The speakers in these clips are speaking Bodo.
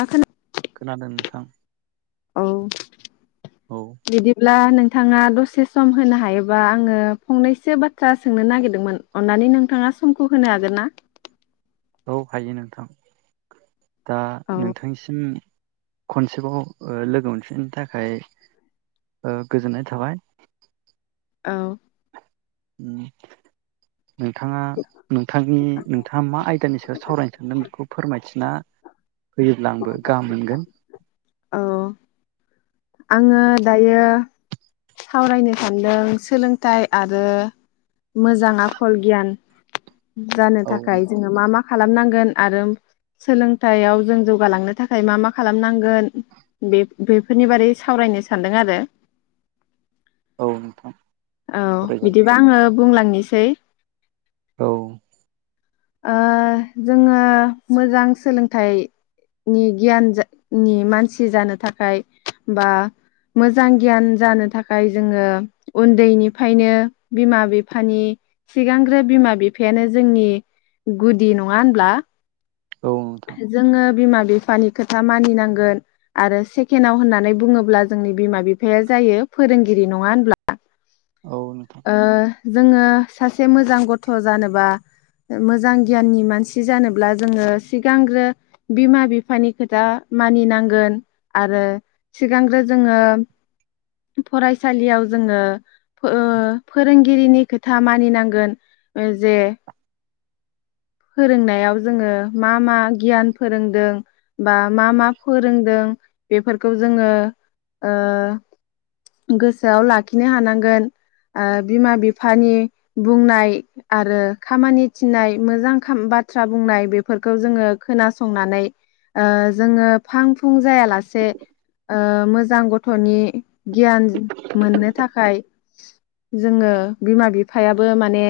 आ खोना खोनादों नोंथां। औ औ बिदिब्ला नों नोंथाङा दसे सम होनो हायोबा आङो फंनैसो बाथ्रा सोंनो नागिरदोंमोन अन्नानै नोंथाङा समखौ होनो हागोन ना। औ हायो नोंथां। दा औ नोंथां निसिम। खनसेबाव ओ लोगो मोनफिननो थाखाय ओ गोजोननाय थाबाय। औ। उम। नोंथाङा नोंथांनि नोंथाङा मा आयदानि सायाव सावरायनो सानदों बेखौ फोरमायथिना होयोब्ला आंबो गाहाम मोनगोन। औ आङो दायो सावरायनो सानदों सोलोंथाइ आरो मोजां आखल गियान जानो औ थाखाय जोङो मा मा खालामनांगोन आरो सोलोंथायाइयाव जों जौगालांनो थाखाय मा मा खालामनांगोन बेब बेफोरनि बारै सावरायनो सानदों आरो। औ नोंथां। औ फरायजागोन बिदिबा आङो बुंलांनिसै। औ ओ जोङो मोजां सोलोंथाइनि गियान जा नि मानसि जानो थाखाय बा मोजां गियान जानो थाखाय जोङो उन्दैनिफायनो बिमा बिफानि सिगांग्रो बिमा बिफायानो जोंनि गुदि नङा होनब्ला। औ नोंथां जोङो बिमाब बिफानि खोथा मानिनांगोन आरो सेकेणडआव होननानै बुंङोब्ला जोंनि बिमा बिफाया जायो फोरोंगिरि नंङा होनब्ला औ नोंथां ओ जोङो सासे मोजां गथ' जानोबा मोजां गियाननि मानसि जानोब्ला जोङो सिगांग्रो बिमा बिफानि खोथा मानिनांगोन आरो सिगांग्रो जोङो फरायसालियाव जोङो ओ फोरोंगिरिनि खोथा मानिनांगोन जे फोरोंनायाव जोङो मा मा गियान फोरोंदों बा मा मा फोरोंदों बेफोरखौ जोङो ओ गोसोआव लाखिनो हानांगोन ओ बिमा बिफानि बुंनाय आरो खामानि थिनाय मोजां बाथ्रा बुंनाय बेफोरखौ जोङो खोना संनानै ओ फां फुं जायासे ओ मोजां गथ'नि गयान मोननो थाखाय जोङो बिमा बिफायाबो माने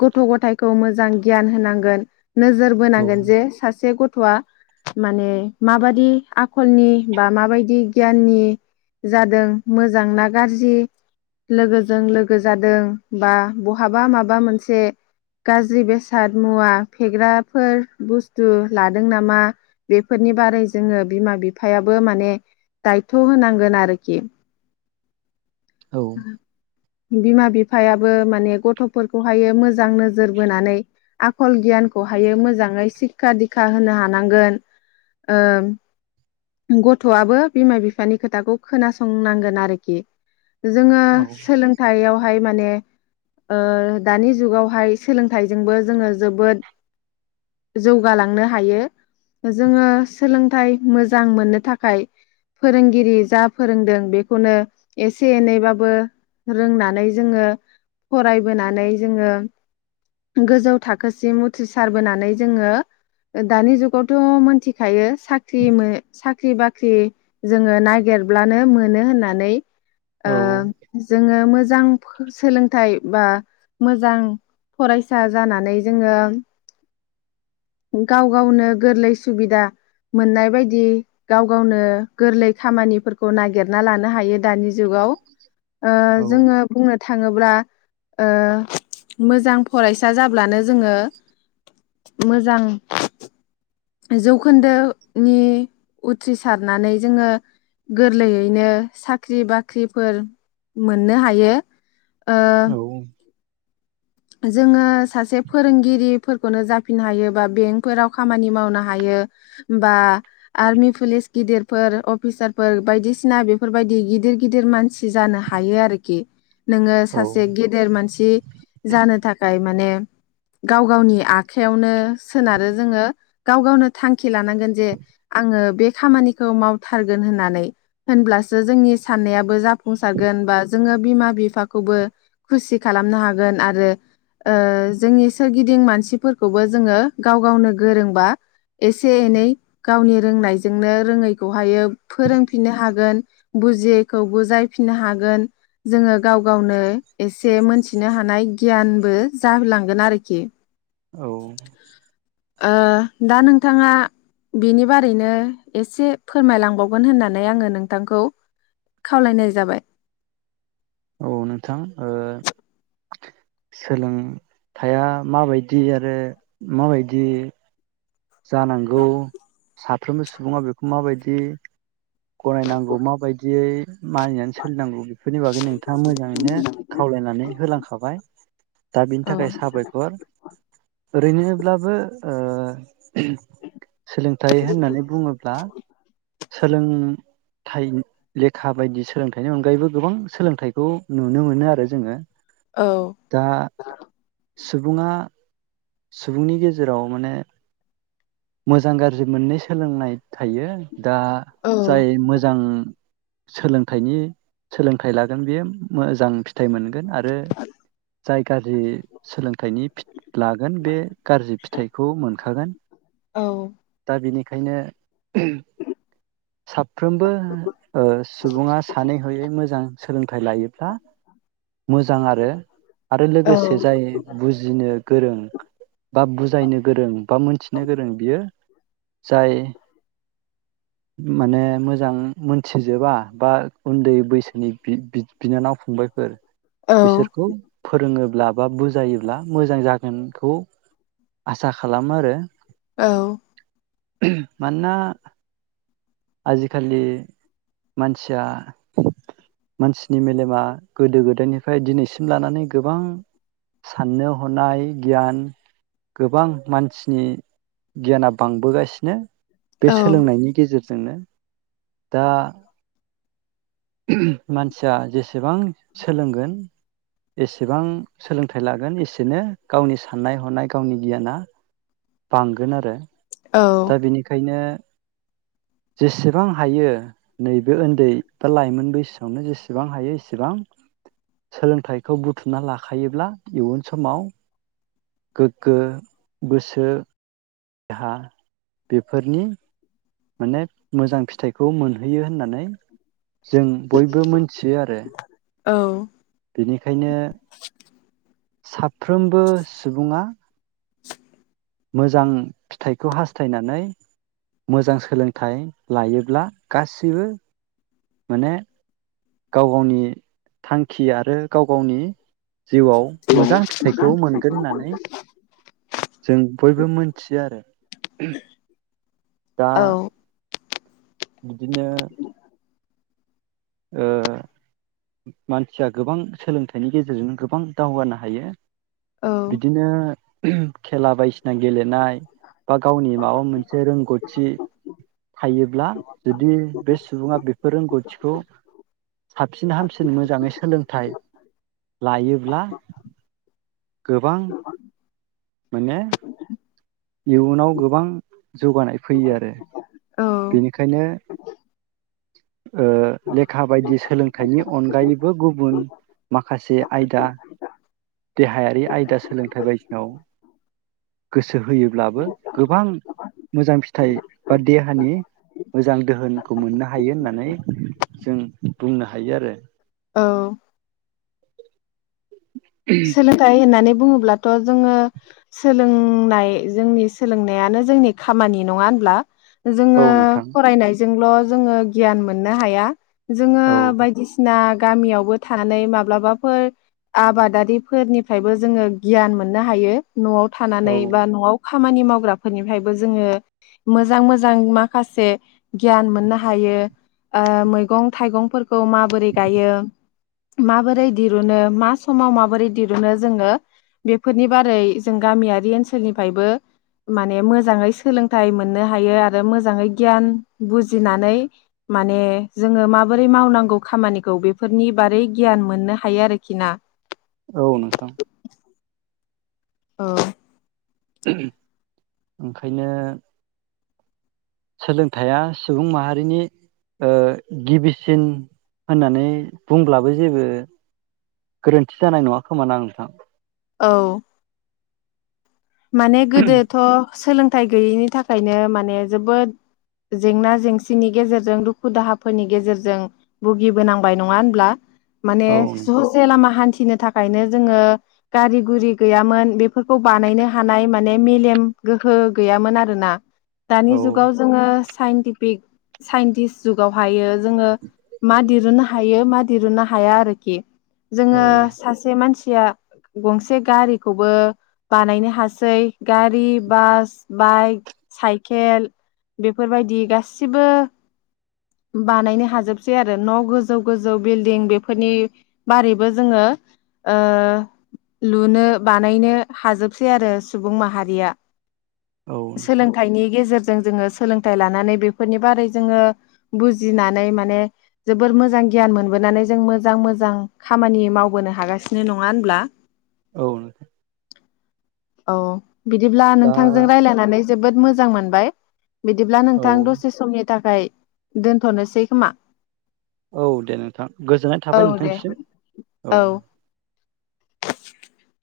गथ' गथाय खौ मोजां गियान होनांगोन नोजोर औ बोनांगोन जे सासे गथ' गथ'आ माने मा बायदि आखलनि बा मा बायदि गियाननि जादों मोजां ना गाज्रि लोगोजों लोगो जादों बा बहाबा माबा मोनसे गाज्रि बेसाद मुवा फेग्राफोर बुस्थु लादों नामा बेफोरनि बारै जोङो बिमा बिफायाबो माने दायथ' होनांगोन आरोखि औ [inaudible] बिमा बिफायाबो माने गथ'फोरखौहायो मोजां नोजोर नोजोर बोनानै आखल गियानखौहायो मोजाङै सिक्खा दिक्खा होनो हानांगोन ओ गथ'आबो बिमा बिफानि खोथाखौ खोनासंनांगोन आरोखि जोङो औ सोलोंथायाइयावहाय माने ओ दानि जुगावहाय सोलोंथाइजोंबो जोङो जोबोद जौगालांनो हायो जोङो सोलोंथाइ मोजां मोननो थाखाय फोरोंगिरि जा फोरोंदों बेखौनो एसे एनैबाबो रोंनानै जोङो फरायबोनानै जोङो गोजौ थाखोसिम उथ्रिसारबोनानै जोङो दानि जुगावथ' मोनथिखायो साख्रि मो साख्रि बाख्रि जोङो नागिरब्लानो मोनो होननानै ओ जोङो मोजां सोलोंथाइ बा मोजां फरायसा जानानै जोङो गाव गावनो गोरलै सुबिदा मोननाय बायदि गाव गावनो गोरलै खामानिफोरखौ नागिरना लानो हायो दानि जुगाव ओ जोङो बुंनो थाङोब्ला ओ मोजां फरायसा जाब्लानो जोङो मोजां जौखोन्दो नि उथ्रिसारनानै जोङो गोरलैयैनो साख्रि बाख्रिफोर मोननो हायो। ओ। औ जोङो सासे फोरोंगिरिफोरखौनो जाफिननो हायो बा बेंकफोराव खामानि मावनो हायो बा आर्मि पुलिस गिदिरफोर अफिसारफोर बायदिसिना बेफोरबायदि गिदिर गिदिर मानसि जानो हायो आरोखि नोङो सासे गेदेर मानसि जानो थाखाय माने गाव गावनि आखाइयावनो सोनारो जोङो गाव गावनो थांखि लानांगोन जे आङो बे खामानिखौ मावथारगोन होननानै होनब्लासो जोंनि साननायाबो जाफुंसारगोन बा जोङो बिमा बिफाखौबो खुसि खालामनो हागोन आरो। ओ ओ जोंनि सोरगिदिं मानसिफोरखौबो जोङो गाव गावनो गोरोंबा। एसे एनै गावनि रोंनायजों जोंनो रोङैखौ हायो। फोरोंफिननो हागोन बुजियैखौ बुजायफिननो हागोन जोङो गाव गावनो एसे मोनथिनो हानाय गियानबो जाहोलांगोन आरोखि औ। ओ दा नोंथाङा बिनि बारैनो एसे फोरमायलांबावगोन होननानै आङो नोंथांखौ खावलायनाय जाबाय औ नोंथां ओ। सोलों थाया माबायदि आरो माबायदि। जानांगौ साफ्रोमबो सुबुङा बेखौ माबायदि गनायनांगौ माबायदियै मानिनानै सोलिनांगौ बेफोरनि बागै नोंथाङा मोजाङैनो खावलायनानै होलांखाबाय दा बिनि औ थाखाय साबायखर ओरैनोब्लाबो ओ। सोलोंथाइ होननानै बुङोब्ला सोलों थाइ लेखा बायदि सोलोंथाइनि अनगायैबो गोबां सोलोंथाइखौ नुनो मोनो आरो जोङो औ। दा सुबुङा सुबुंनि गेजेराव माने मोजां गाज्रि मोननै सोलोंनाय थायो। दा औ जाय मोजां सोलोंथाइनि सोलोंथाइ लागोन बेयो मोजांफि फिथाइ मोनगोन आरो जाय गाज्रि सोलोंथाइनि फि ला। गोन बे गाज्रि फिथाइखौ मोनखागोन औ दा बेनि ओंखायनो साफ्रोमबो ओ सुबुङा सानै हयै मोजां सोलोंथाइ लायोब्ला मोजां आरो। आरो औ लोगोसे जाय बुज जिनो गोरों बा बुजायनो गोरों बा मोन नो गोरों बियो जाय माने मोजां मोन थिजोबा बा उन्दै बैसोनि बि बिनानाव फंबायफोर औ बिसोरखौ फोरोङोब लाबा बुजायोब्ला मोजां जागोनखौ आसा खालामो आरो औ मानोना आजि खालि मानसिया मानसिनि मेलेमा गोदो गोदायनिफ्राय दिनैसिम लानानै गोबां साननो हनाय गियान गोबां मानसिनि गियाना बांबोगासिनो बे सोलोंनायनि गेजेर जोंनो दा मानसिया जेसे एसेबां सोलोंगोन एसेबां सोलोंथाइ लागोन एसेनो गावनि साननाय हनाय गावनि गियाना बांगोन आरो औ दा बेनिखायनो जेसेबां हायो नैबे उन्दै बा लाइमोन बैसोआवनो जेसेबां हायो एसेबां सोलोंथाइखौ बुथुमना लाखायोब्ला इयुन समाव गोग्गो गोसो देहा बेफोरनि माने मोजां फिथाइखौ मोनहैयो होननानै जों बयबो मोनथियो आरो औ बेनिखायनो सा फ्रोमबो सुबुङा मोजां फिथाइखौ हास्थायनानै मोजां सोलोंथाइ लायोब्ला गासिबो माने गाव गावनि थां खि आरो गाव गावनि जिउआव मोजां फिथाइखौ मोनगोन होननानै जों बयबो मोनथियो आरो दा औ बिदिनो ओ मानसिया गोबां सोलोंथाइनि गेजेरजोंनो गोबां दावगानो हायो। बिदिनो खेला बायदिसिना गेले नाय बा गावनि माबा मोनसे रोंगौथि थायोब्ला जुदि बे सुबुङा बेफोर रोंगौथिखौ साबसिन हामसिन मोजाङै सोलोंथाइ लायोब्ला गोबां माने इयुनाव गोबां जौगानाय फैयो आरो औ बेनिखायनो ओ लेखा बायदि सोलोंथाइनि अनगायैबो गुबुन माखासे आयदा देहायारि आयदा सोलोंथाइ बायदियाव गोसो होयोब्लाबो गोबां मोजां फिथाइ बा दे हानि मोजां दोहोनखौ मोननो हायो होननानै जों बुंनो हायो आरो औ सोलोंथाइ होननानै बुङोब्लाथ' जोङो सोलोंनाय जोंनि सोलोंनायानो जोंनि खामानि। नङा होनब्ला? जोङो औ नोंथां फरायनायजोंल' जोङो गियान मोननो हाया। जोङो औ बायदिसिना गामियावबो थानानै माब्लाबाफोर आबादारि फोरनिफ्रायबो जोङो गियान मोननो हायो। न'आव औ थानानै बा न'आव खामानि मावग्राफोरनिफ्रायबो जोङो मोजां मोजां माखासे गियान मोननो हायो ओ मैगं थाइगंफोर खौ माबोरै गायो? माबोरै दिरुनो मा समाव मा? माबोरै दिरुनो जोङो बेफोरनि बारै जों गामियारि ओनसोलनिफ्रायबो माने मोजाङै सोलोंथाइ मोननो हायो आरो मोजाङै गियान बुजिनानै माने जोङो माबोरै मावनांगौ खामानिखौ बेफोरनि बारै गियान मोननो हायो आरोखि ना। औ नोंथां। उम ओंखायनो सोलोंथाइया सुबुं माहारिनि ओ गिबिसिन होननानै बुंब्लाबो जेबो गोरोन्थि जानाय नङा खोमा ना नोंथां? औ माने गोदोथ' सोलोंथाइ गैयैनि थाखायनो माने जोबोद जेंना जेंसिनि गेजेरजों दुखु दाहाफोरनि गेजेरजों भुगिबोनांबाय नङा होनब्ला? माने औ ससे लामा हान्थि नो थाखायनो जोङो गारि गुरि गैयामोन बेफोरखौ बानायनो हानाय माने मेलेम गोहो गैयामोन आरोना नोंथां दानि औ जुगाव जोङो साइन्टिफिक साइन्टिस्ट जुगाव हायो जोङो मा दिरुननो हायो मा दिरुननो हाया आरोखि औ जोङो सासे मानसि या गंसे गारिखौबो बानायनो हाजो गासै गारि बास बाइक साइकेल बेफोरबायदि गासिबो बानायनो हाजोबसै आरो न' गोजौ गोजौ बिल्दिं बेफोरनि बारैबो जोङो ओ लुनो बानायनो हाजोबसै आरो। सुबुं माहारिया औ नोंथां सोलोंथाइनि गेजेरजों जोङो सोलोंथाइ लानानै बेफोरनि बारै जोङो बुजिनानै माने जबोर मोजां गियान मोनबोनानै जों मोजां मोजां खामानि मावबोनो हागासिनो नङा होनब्ला? औ नोंथां। औ बिदिब्ला दा नोंथांजों रायज्लायनानै जोबोद मोजां मोजां मोनबाय। बिदिब्ला औ नोंथां दसे समनि थाखाय दोनथ'नोसै खोमा औ दे नोंथां गोजोननाय औ थाबाय दे नोंथांनिसिम औ।